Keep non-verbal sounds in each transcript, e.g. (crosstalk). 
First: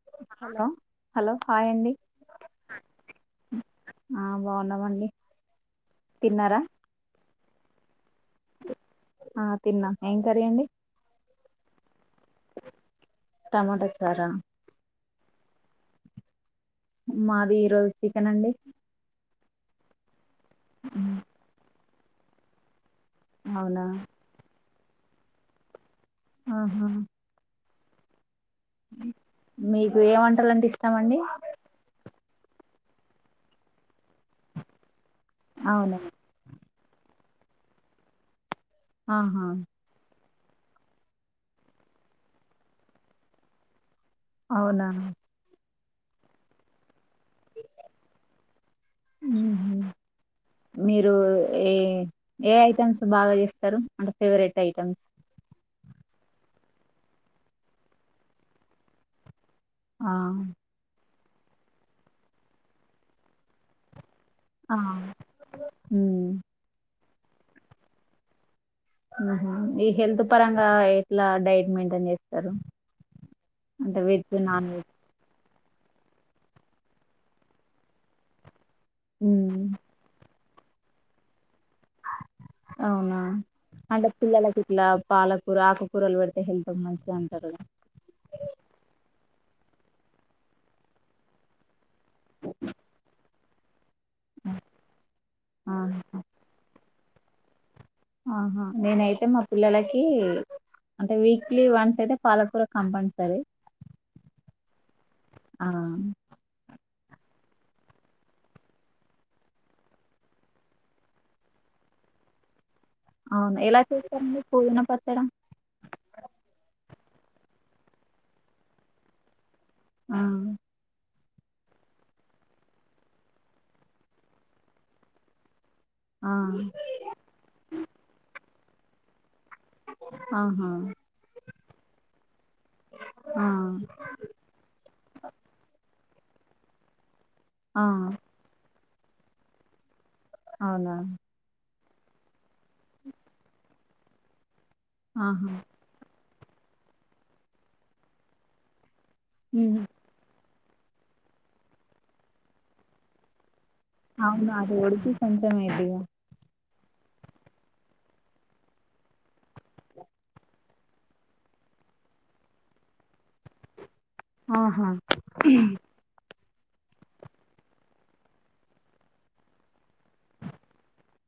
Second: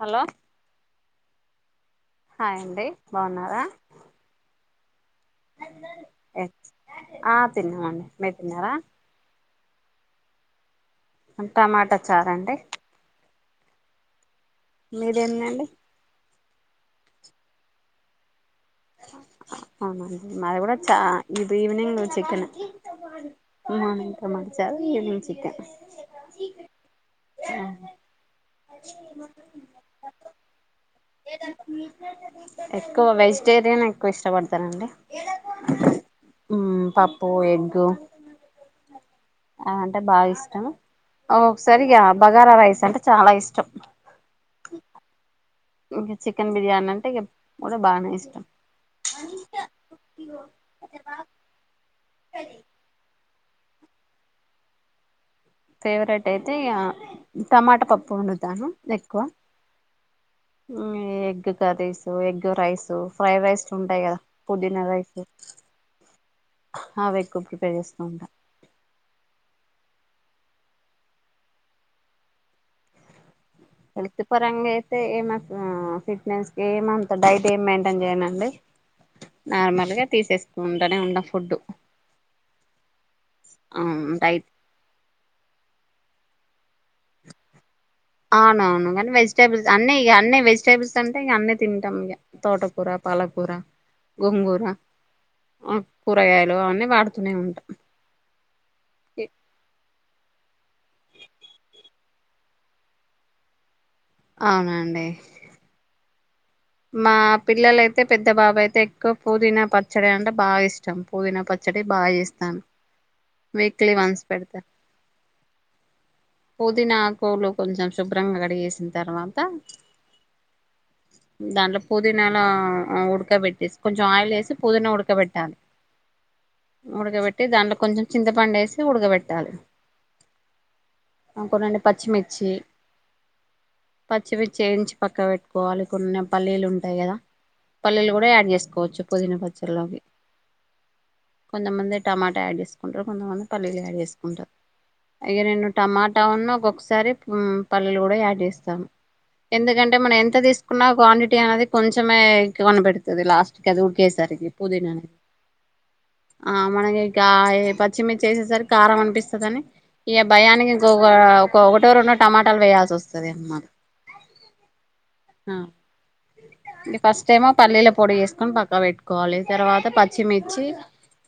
Hello hello hi అండి hi అండి బాగున్నారా అండి ఆ తిన్నాను మేరు తిన్నారా తిన్నా ఏం కర్రీ అండి టమాటా చార అండి టమాటా చారా మీది ఎంది అండీ మాది ఈ రోజు చికెన్ అండి అవునండి మరి కూడా చ ఇది ఈవినింగ్ చికన్ అవునా మంత మ చది చికన్ ఆహా అరే మీకు ఏ వంటలంటే ఇష్టం అండి (unintelligible) ఎక్కువ వేసు వెజిటేరియన్ ఎకువ ఇష్టపడతానండి అవును పప్పు ఎగ్గు ఆహా అ అంటే బాగా ఇస్త ఒకసారి బగారా రైస్ అంటే చాలా ఇష్టం అవునా చికెన్ బిర్యానీ మట బాగా ఇష్టష్టం ఉహు ఏయితా అనుసుున్నా బాగా చేస్తారు అంట ఫేవరెట్ ఐటమ్స్ ఫేవరెట్ అయితే టమాటా పప్పు వండుతాను ఎక్కువ ఆ ఉమ్ ఏ egg curries egg rice fry rice ఉంటాయి కదా ఆ పుదినారయిసు ఉమ్ అవ ఎక్కువ ప్రిపేర్ చేస్తూ ఉంటాను ఉహుమ్ ఈ హెల్త్ పరంగా ఎట్లా డైట్ మెయింటైన్ చేస్తారు అంటే వెళ్తు వెజ్ నాన్ పర్ంగా వెజ్ అయితే ఏమ ఆ ఫిట్నెస్ క ఏమంత డైట్ ఏమి మెయింటైన్ చేయనండి ఉమ్ నార్మల్ గా తీసేస్త ఉంటనే ఉండం ఫుడ్డు అవునా అంటే డైట్ పిల్లల ఇట్లా పాలకూర ఆకకూరలు పెడుతు హెల్త్ కి మంచిగా ఉంటది గా అవునవును కానీ వెజిటబుల్స్ అన్ని ఏయ్ అన్నీ వెజిటేబుల్స్ అంటే అన్నీ తిన్ టామ్ తోటకూర పాలకూర గొంగూర ఆ ఆహా కూరగాయలు అన్నీ వాడత తూనే ఉంటాం ఆహా నేనైతే మా పిల్లలకి అంటే వీక్లీ వన్స్ అయితే పాలకూర కంపఅన్డ్ సరీ అవునండి మా పిల్లల అయితే పెద్ద బాబు అయితే ఎక్కువ పుదీనా పచ్చడి అంటే బాగా ఇష్టం పుదీనా పచ్చడి బాగా చేస్తాను అవున ఎలా వీక్లీ వన్స్ చేస్తార్ మీర్ పెడతా పుదినా పచ్చడ పూలు కొంచెం శుభ్రంగా కడిగేసిన తర్వాత ఆ దాంట్లో పుదీనాలో ఉడకబెట్టేసి కొంచెం ఆయిల్ వేసి పుదీనా ఉడకబెట్టాలి ఆ ఉడకబెట్టి దాంట్లో కొంచెం చింతపండేసి ఉడకబెట్ టాలీ ఆహా అక్కనుండి పచ్చిమిర్చి ఆ పచ్చిమిర్చి వేయించి పక్క వెట్టుకోవాలి కొన్నాం పల్లెలు ఉంటాయి కదా ఆ పల్లెలు కూడా యాడ్ చేసుకోవచ్చు పుధీన పచ్చల్లోకి అవునా నమ్మందే టమాటా యాడ్ చేస్ కొంచెపు ఉన్నా కానీ పల్లీలు యాడ్ చేస్ ఉంటా ఆగే ఆహా నేను టమాటా ఉన్న ఒకసారి పల్లిలు కూడా యాడ్ చేస్తాము ఉమ్ ఎందుకంటే మనం ఎంత తీసు న్న క్వాన్ టీ అనేది కొంచెమే కనపెడుతది లాస్ట్ కేసరి అవును అది పుధీనా ఉడికి కొంచెం అయిద్దిగా మనకికా పచ్చిమిర్చిేసేసరికి కారం అనిపిస్తధని ఏ భయానికి ఇక ఒక ఒకటో రెండో టమాటాలు వేయాల్సి వస్తది అన్నమాట ఆహా ఉమ్ ఇ ఫస్ట్ టైమ పల్లీల పొడి వేసుకొని పక్కా పెట్టుకోవాలి తర్వాత పచ్చిమిర్చి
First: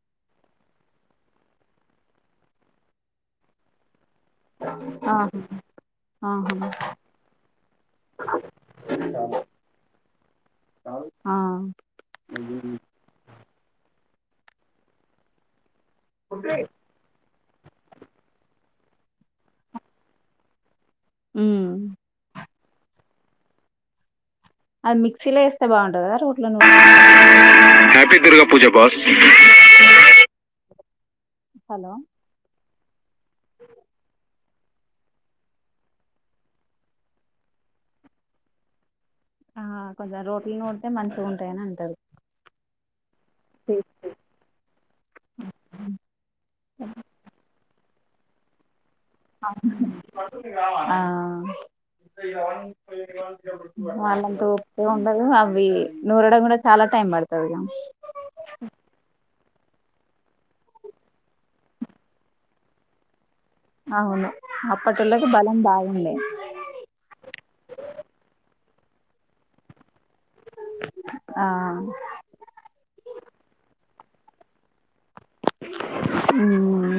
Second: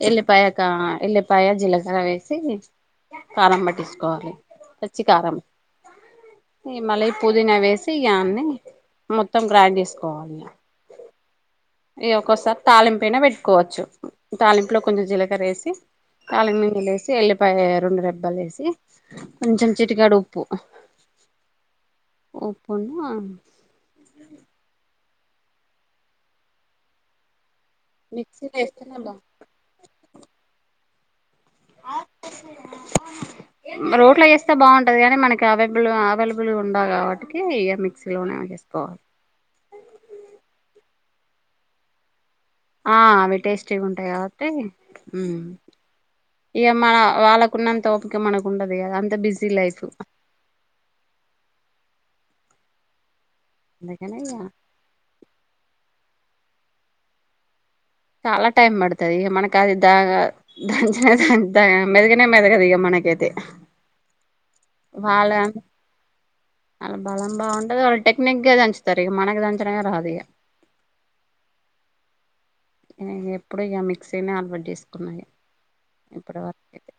ఎల్లిపాయక ఎల్లిపాయ జీలకర్ర వేసి కారం పట్టించ వాలి పచ్చికారం ఆహా ఆహా ఈ మళ్ళీ పుదీనా వేసి అన్ని మొత్తం గ్రాండ్ చేస్ కోవాలి ఆ ఇ ఒక్కోసారి తాళింపైనా పెట్టుకోవచ్చు తాలింపులో కొంచెం జీలకర్ర వేసి తాలింపు మిర్రులేసి ఎలిప్ ప రెండు రెబ్బ లేసి కొంచెం చిటికడు ఉప్పు హ్మ్ ఉప్పు నా అది మిక్సీలో వేస్తే బాగుంటుందా రోట్లో హ్యాపీ గృహ మిక్సీలో పూజ బాస్ వేస్తేనే బా హలో రోట్లో వేస్త ఇ బాగుంటది కానీ మనకి అవైబుల్ అవైలబుల్ ఉండ కాబట్టి ఇక మిక్సీలోనే వేసుకోవాలి ఆ కొంచెం రోట్లు నూడితే మంచిగా ఉంటాయని అంటారు ఆ టేస్టీ ఉంటాయి కాబట్టి ఇక మన వాళ్ళ న్నంత ఓపిక మనకు ఉండది ఆ (unintelligible) అందుకని ఇగ వాళ్ళంతా ఓపిక ఉండదు అవి నూరడం కూడా చాలా టైమ్ బడతదిగా చాలా టైం పడతది మనకు అది దాగా దంచిన మెదగనే మెదగదు ఇక మనకైతే అవును అప్పటిలోకి వాళ్ళ బలం బాగుండే వాళ్ళ బలం బాగుంటది వాళటెక్నిక్గా దన్చు తరిగ మనకు దంచనే రా ఆ, ఎప్పుడు ఏమి (unintelligible) కున్నాయి ఇప్పటివరకు అయితే ఉమ్,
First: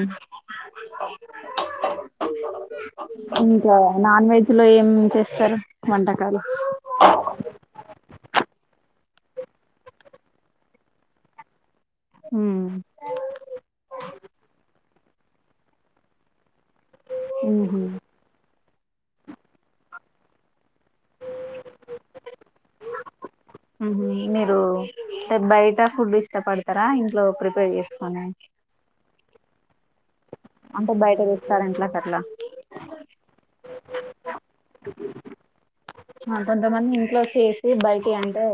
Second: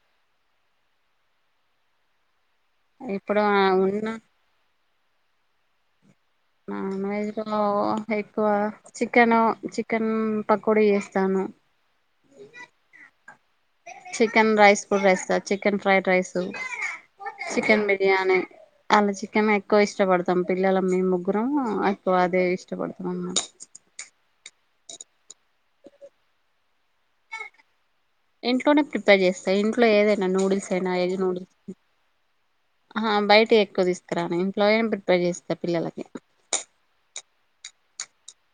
(inaudible) ఇప్పుడు ఇంకా ఉన్న నాన్ వెజ్ లో ఏం చేస్తారు వంట నాన్ వెజ్ లో ఎక్కువ చికెన్ చికెన్ పకోడ వేస్తాను హ్మ్ చికెన్ రైస్ కు వేస్తా చికెన్ ఫ్రైడ్ రైస్ ఉమ్హు, చికెన్ బిర్యాని అలా చికెన్ ఎక్కువ ఇష్టపడతాం పిల్లల మేం ముగ్గురం ఎక్కువ అదే ఇష్టపడతాం హు మీరు బయట ఫుడ్ ఇష్టపడతారా ఇంట్లో ప్రిపేర్ చేస్తా ఇంట్లోనే ప్రిపేర్ చేస్తా ఇంట్లో ఏదైనా నూడిల్స్ అయినా అంటే ఎగ్ బయట నూడిల్స్ రెస్టారెంట్ లకు అట్లా హా బయట తీసుకురానిను కొంతమంది ఇంట్లో చేసి బయటివి అంటే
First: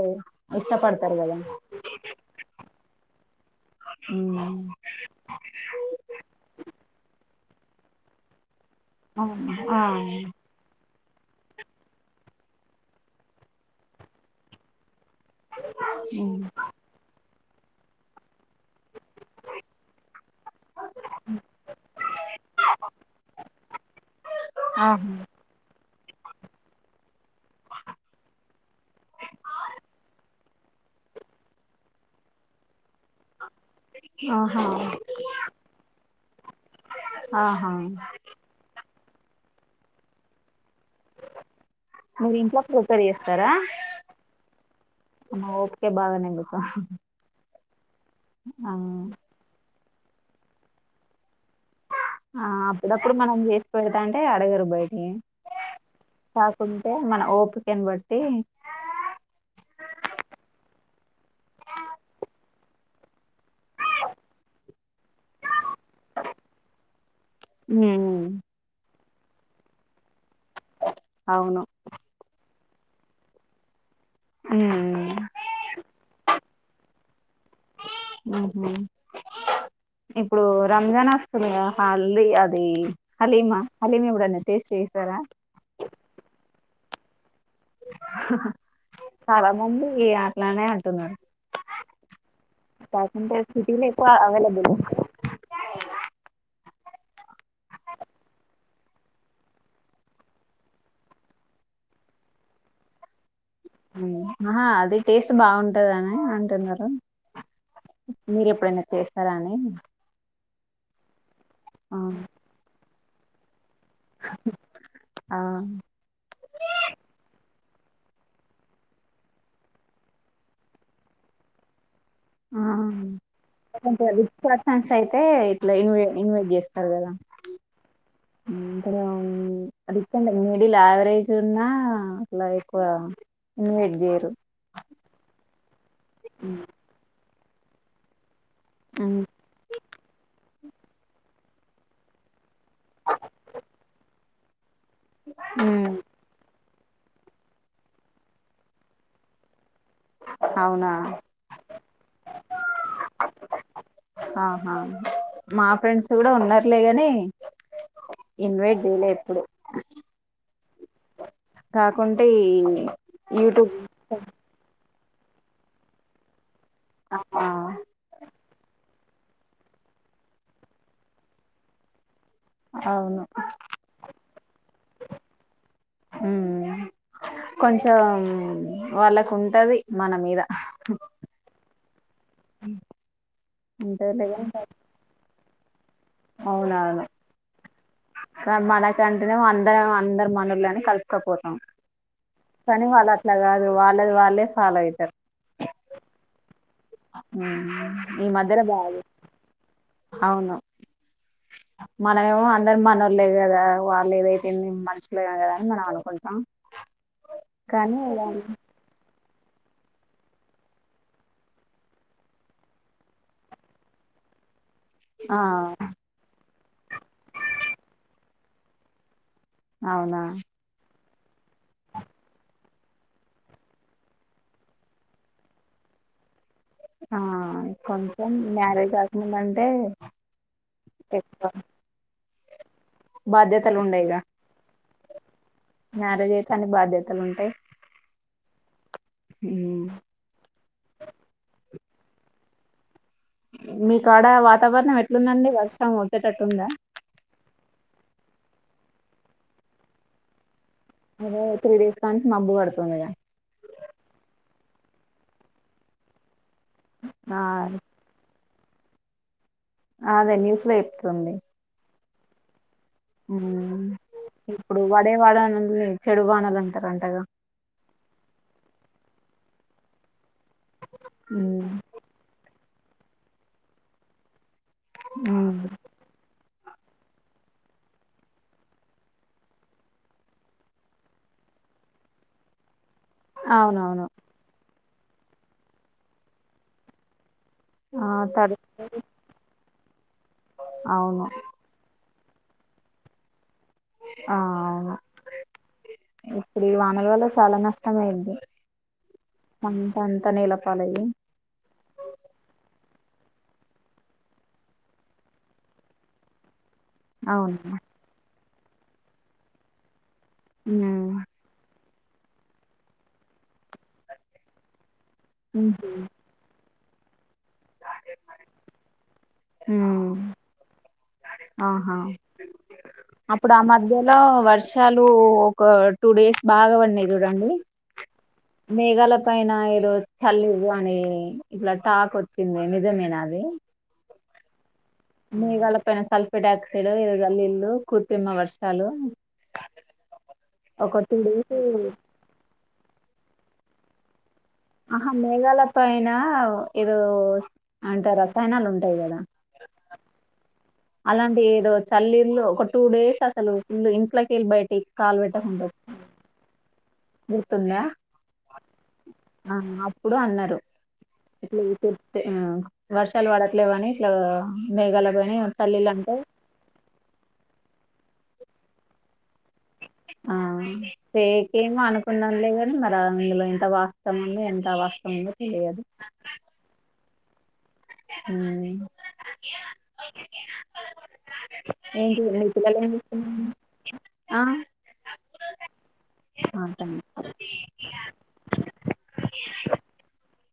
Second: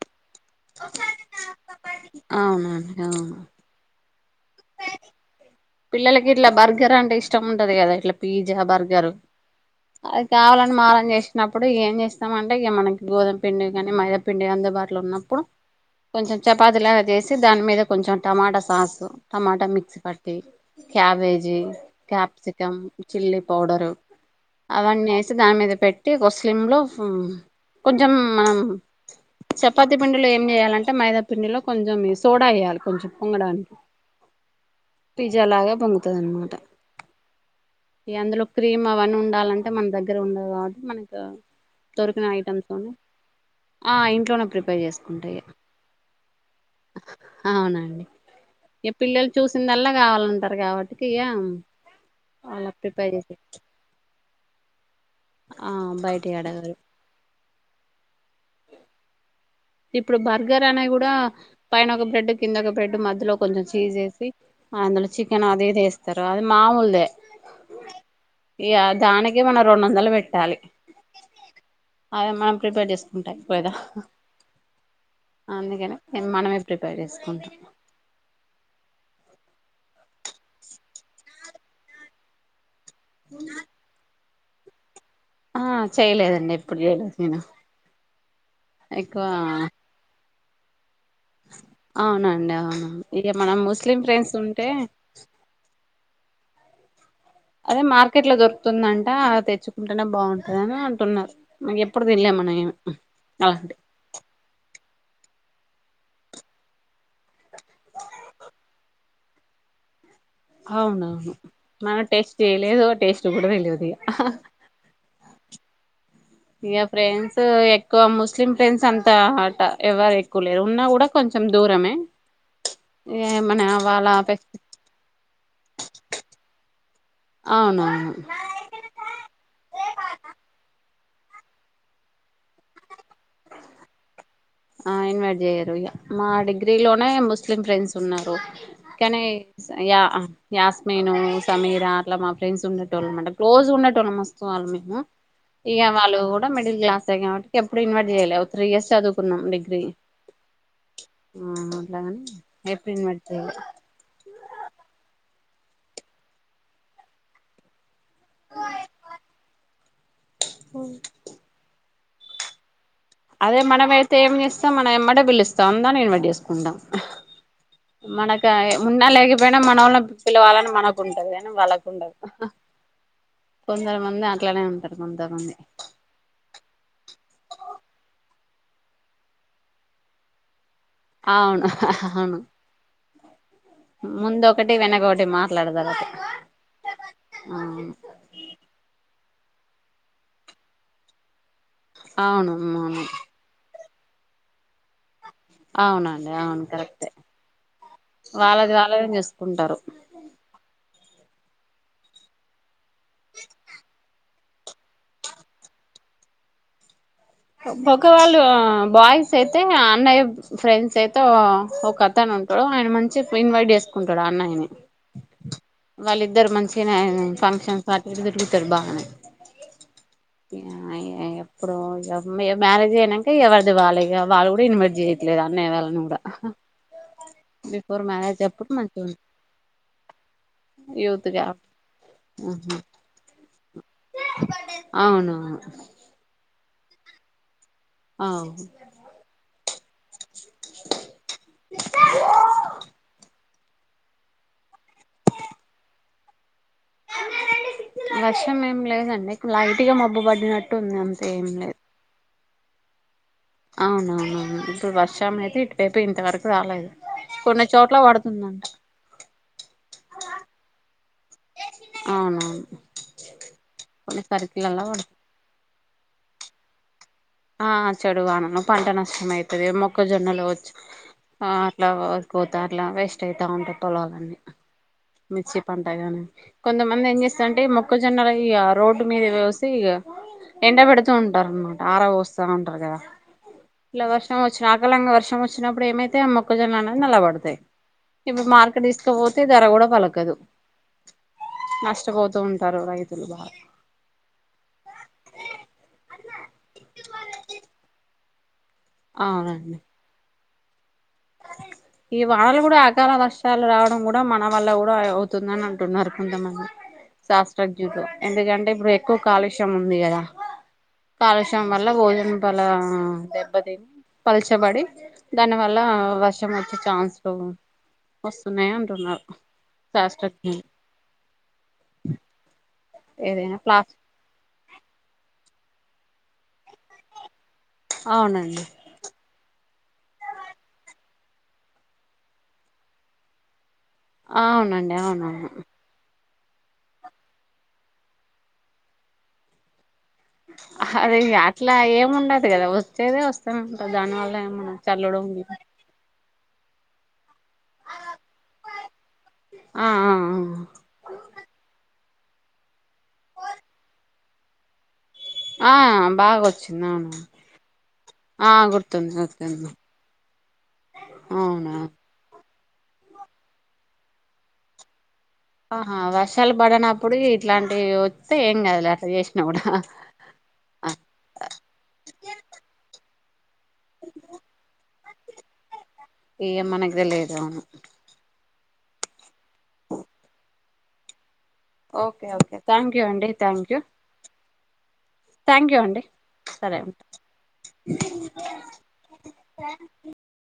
ఇష్టపడతారు కదా ఆ ఊ పిల్లలకి ఇట్లా బర్గర్ అంటె ఇష్టం ఉంటది కదా ఇట్లా పి పిజ్జా, బర్గర్ ఆ అది కావాలని మారం చే వచ్చినప్పుడు ఏం చేస్తామ అంటే ఇక మనకి గోదు మ పిండి కానీ మైదా కానీ పిండి అందుబాటులో ఉన్నప్పు ఆప్పుడు కొంచెం చపాతి లాగా చేసి దాని మీద కొంచెం tomato sauce tomato mix cabbage capsicum chilli powder ఆహా అవన్నీ వేసి దాని మీద పెట్ అంటే ఒ సిమ్ లో కొంచెం మనం చపాతి పిండిలో ఏం చేయాలంటే మైదా పిండిలో కొంచెం సోడా వేయాలి కొంచెం పొంగడానికి ఆహా పిజ్జా లాగా పొంగుతుంది అనమాట ఆహా ఇగ అందులో క్రీమ్ అవన్నీ ఉండాలంటే మన దగ్గర ఉండే వా మనకు దొరికిన మీరు ఇంట్లో ఐటమ్స్ తోనే ప్రిపేర్ చేస్తారా ఇంట్లోనే ప్రిపేర్ చేసుకుంటా ఇగ అమ్మ ఓపికే బాగానే మీకు అవునండి ఆ ఈ పిల్లలు చూసిందల్లా కావాలంటారు కాబట్టికి ఆ వాళ్ళకి ప్రిపేర్ అప్పుడప్పుడు మనం చేసి పెడతాంటే అడగరు బయటికి ఆ బయటియి అడగరు కాకుంటే మన ఓపికని బట్టి ఇప్పుడు బర్గర్ అనే కూడా పైన ఒక బ్రెడ్ కింద ఒక బ్రెడ్ మధ్యలో కొంచెం చీజ్ ఏసీ అందులో చికెన్ అది ఇది వేస్తారు అది మామూలుదే ఉమ్, ఈ దానికి మన రెండు వందలు పెట్ పెట్టాలి అవును అదే మన ప్రిపేర్ చేసుకుంటాం కదా ఉమ్, అందుకని మనమే ప్రిపేర్ చేసుకుంటాం. ఉహు. ఇప్పుడు రంజాన్ వస్తుందికదా హల్ అది హలీమా హలీమెప్పుడన్నా టేస్ట్ చేసారా ఆ చేయలేదండి ఎప్పుడు చేయలేదు నేను ఎక్కువ చాలా మంది ఇలానే అంటున్నారు అవునండి అవును ఇక కాకుంటే మనం సిటీలో ముస్లిం ఎక్కువ ఫ్రెండ్స్ ఉంటే అవైలబుల్ అదే మార్కెట్ లో దొరుకుతుందంట అ తెచ్చుకుంటేనే బావుంటదని అంటున్నారు (unintelligible) ఎప్పుడూ తినలే మన ఏమి ఔ మ్మ్ ఆహా అది టేస్ట్ బావుంటదని అంటున్నారు మీరు ఎప్పుడైనా చేస్తారా అని అవునవును ఆ మనం టేస్ట్ చేయలేదు టేస్ట్ చుడవే లేదు ఆ (unintelligible) ఇగ ఫ్రెండ్స్ ఎక్కువ ముస్లిం ఫ్రెండ్స్ అంత అట ఎవరు ఎక్కువ లేరు ఉన్నా కూడా కొంచెం దూరమే ఆ ఏమనా వాళ్ళ (inaudible) ఫెస్ పర్సన్స్ అయితే ఇట్లా ఇన్వ ఇన్వైట్ చేస్ టరు గదా అవునవును (inaudible) డిపెండై మిడిల్ ఆవరేజ్ చున్నా అట్లా ఎక్కువ ఇన్వైట్ చెయ్యరు ఆ ఇన్వైట్ చెయ్యరు ఇగ మా ఉమ్, డిగ్రీ లోనే ముస్ స్లిం ఫ్రెండ్స్ ఉన్నారు కనీ యా యాస్మిను సమీరా అట్లా మా ఫ్రెండ్స్ ఉండెటోళ్ళు అనమాట క్లోజ్ ఉండెటోళ్ళం మస్తు వాళ్ళు మే ము ఇగ ఉమ్, వాళ్ళు కూడా మిడిల్ క్లాసే కాబట్టి ఎప్పుడు ఇన్వైట్ చెయ్ లా త్రీ ఇయర్స్ చదువు కున్నాం డిగ్రీ అవునా ఆ అట్లాగానే ఏప్రిల్ మిడ్త్ ఆహా మా ఫ్రెండ్స్ కూడా ఉన్నారులేగాని ఇన్వైట్ చెయ్ లే ఎప్పుడు కాక్ కొంటే ఈ అదే యూట్యూబ్ మనం అయితే ఏం చేస్తాం మ మ యమ్మటే పిలుస్తాం దాన్నే ఇన్వైట్ చేస్ కుంటాం ఆ మనకా ఉన్నా లేకపోయినా మనోళ్ళని పిలవాలని మనకుంటది కానీ వాళ్ళకుండదు అవును కొందరుమంది అట్లానే ఉంటారు కొంతమంది కొంచం వాళ్ళకు ఉంటది మన మీద అవును అవును ఉంటదిలే ముంద గాని ఒకటి వెనక ఒకటి మా ట్లడా దార అవునవును కన్ మనకం అంట అందరం అందరు మనోల్లని కలుపుకపోతాం అవును కని అవును వాళ్ళట్లకాదు వా ల్లాది వాళ్ళే ఫాలో అయితరు అవునండి అవును కరెక్టే ఉహు మద్యల వాళ్ళది బాగ వాళ్ళే చూసుకుంటారు అవును మనమేమో అం ందరు మనోళ్లే కదా వాళ్ళు ఏదైతే ఎన్ని మనుషులే కదని మనం అనుకుంటాం కానీ ఒక వాళ్ళు ఆ బాయిస్ స్ అయితే అన్నయ్య ఫ్రెండ్స్ అయితే ఒక అతను ఉంటాడు ఆయన మంచిగా క్విన్వైట్ చేసుకుంటాడు అన్నయ్యని ఆ వాళ్ళ ఇద్దరు మంచి ఫంక్షన్స్ అటు ఇటు తిరుగుతడు బాగనె అవునా ఎప్పుడు ఎ మ్యారేజ్ అయ్యానంక ఎవరిది వాళ్ళ వాళ్ళు కూడా ఇన్వైట్ చేయట్లేదు అన్నయ్య వాళ్ళని కూడా ఆ బిఫోర్ కొంచెం అప్పుడు మ్యారేజ్ మంచిగా కాకముందంటే యూత్ ఎక్కువ గా ఆహా బాధ్యతలు ఉండయిగా అవునుఅవును తలుంటాయి అవు (inaudible) మీ కాడ వాతావరణం ఎ ట్లుందండి అండి వర్షం గొ ట్టేటట్టుందా వర్షం ఏం లేదండి లైట్గా మబ్బు పడినట్టు ఉంది అంతే అదే ఏం త్రి డేస్ కానుంచి మబ్బు పడు (unintelligible) అవునా ఇప్పుడు వర్షం అయితే ఇటువైపు ఇంతవరకు రాలేదు ఆ కొన్ని చోట్ల పడు తుందంట అదే న్యూస్ లో చెప్తుంది అవునవును ఉమ్ కొన్ని ఇప్పుడు సర్కిలలా వాడే పడుతుంది వాడ అని లే చెడు వానలు అంటారంటగా ఆ చెడుగానను పంట నష్టం అవుతుంది మొక్కజొన్నలో ఆ ఉమ్ అట్లాపోతు అట్లా వేస్ట్ అయితా ఉంటుంది పొలాలన్నీ ఉమ్. మిర్చిపంటగాని కొంతమంది ఏం చేస్తారంటే మొక్కజొన్నలు ఇగ రోడ్డు మీద పొసి ఇగ ఎండ పెడుతూ ఉంటారు అనమాట ఆరబోసి సముగుంట గా ఇలా అవునవును వర్షంవచ్చన అకలంగా వర్ష వచ్చినప్పుడు ఏమైతే ఆ మొక్కజొలు అనేది నలబడతాయి ఆ ఇప్పుడు తడు మార్కెట్ తీసుకపోతే ధర కూడా కదు అవును నష్టపోదు వస్తూ ఉంటారు రైతులు బాగా ఆవును ఈవానల వల్ల చాలా నష్టం అయింది అవునండి పంట అంత నేలప్ పాలయి ఈ వానలు కూడా అకాల వర్షాలు రావడం కూడా మన వల్ల కూడా అవుతుందని అంటున్నారు కొంతమంది అవును శాస్త్రజ్జూతు ఎందుకంట టే ఇప్పుడు ఎక్కువ కాలుష్యం ఉంది కదా హ్మ్ కాలుస్యం వల్ల భోజనం పాలా పలుచబడి దాని వల్లా హుహు. వచ్చెచాన్స్ వస్తున్నాయి అంటున్నారు హ్మ్. శాస్త్రజ్ఞలు ఆహా అప్పుడు ఆ ఏదైనా ప్లాస్టిక్ మధ్యలో వర్షాలూ ఒక టూ డేస్ బాగావన్నయి చూడండి అవునండి మేఘాల పైన ఏరోజు తల్లివు అని ఇట్లా టాక్ వచ్చింది నిజమేన అది అవునండి అవునవును మేఘల పైన స్థల్‌ ఎటాక్లి ఇల్లు కుర్తిమ వర్షాలు ఒక అది డేస్ అట్లా ఏముండదు గదా తేదే వస్తానంట దానివల్ల ఆహా మేఘాల పైన ఏదో అంటే రసాయనాలు ఉంటాయి కదా ఆ ఆ అలాంటి ఏదో చలిల్లు ఒక టూ డేస్ అసలు ఫుల్ ఇంట్లోకెళ్లి బయటి ఆ బాగా వచ్చింది అవును గుర్తుందా? ఆ గుర్తుంది గుర్తుంది అవునా (unintelligible) దొరుకుతాయ్ వర్షాలు పడట్లేవాని ఇట్లా మేఘాల ఆహా వర్షాలు పడన ఇప్పుడు ఇట్లాంటివి వస్తే ఏం కాదు అట్ల చేసినా కూడా ఆ ఫేకేమో అనుకున్నాంలే కాని మరా ఇందులో ఎంత వాస్తవం ఉందో ఎంత అవాస్తం ఉందో తెలియదు ఇగ మనకి తెలియదు హ్మ్ ఏంటి ఓకే మీ ఓకే పిల్లలు ఏం థ్యాంక్ యూ అండి చేస్తున్నారు థ్యాంక్ యూ ఆ థ్యాంక్ యూ అండి ఆ సరే తను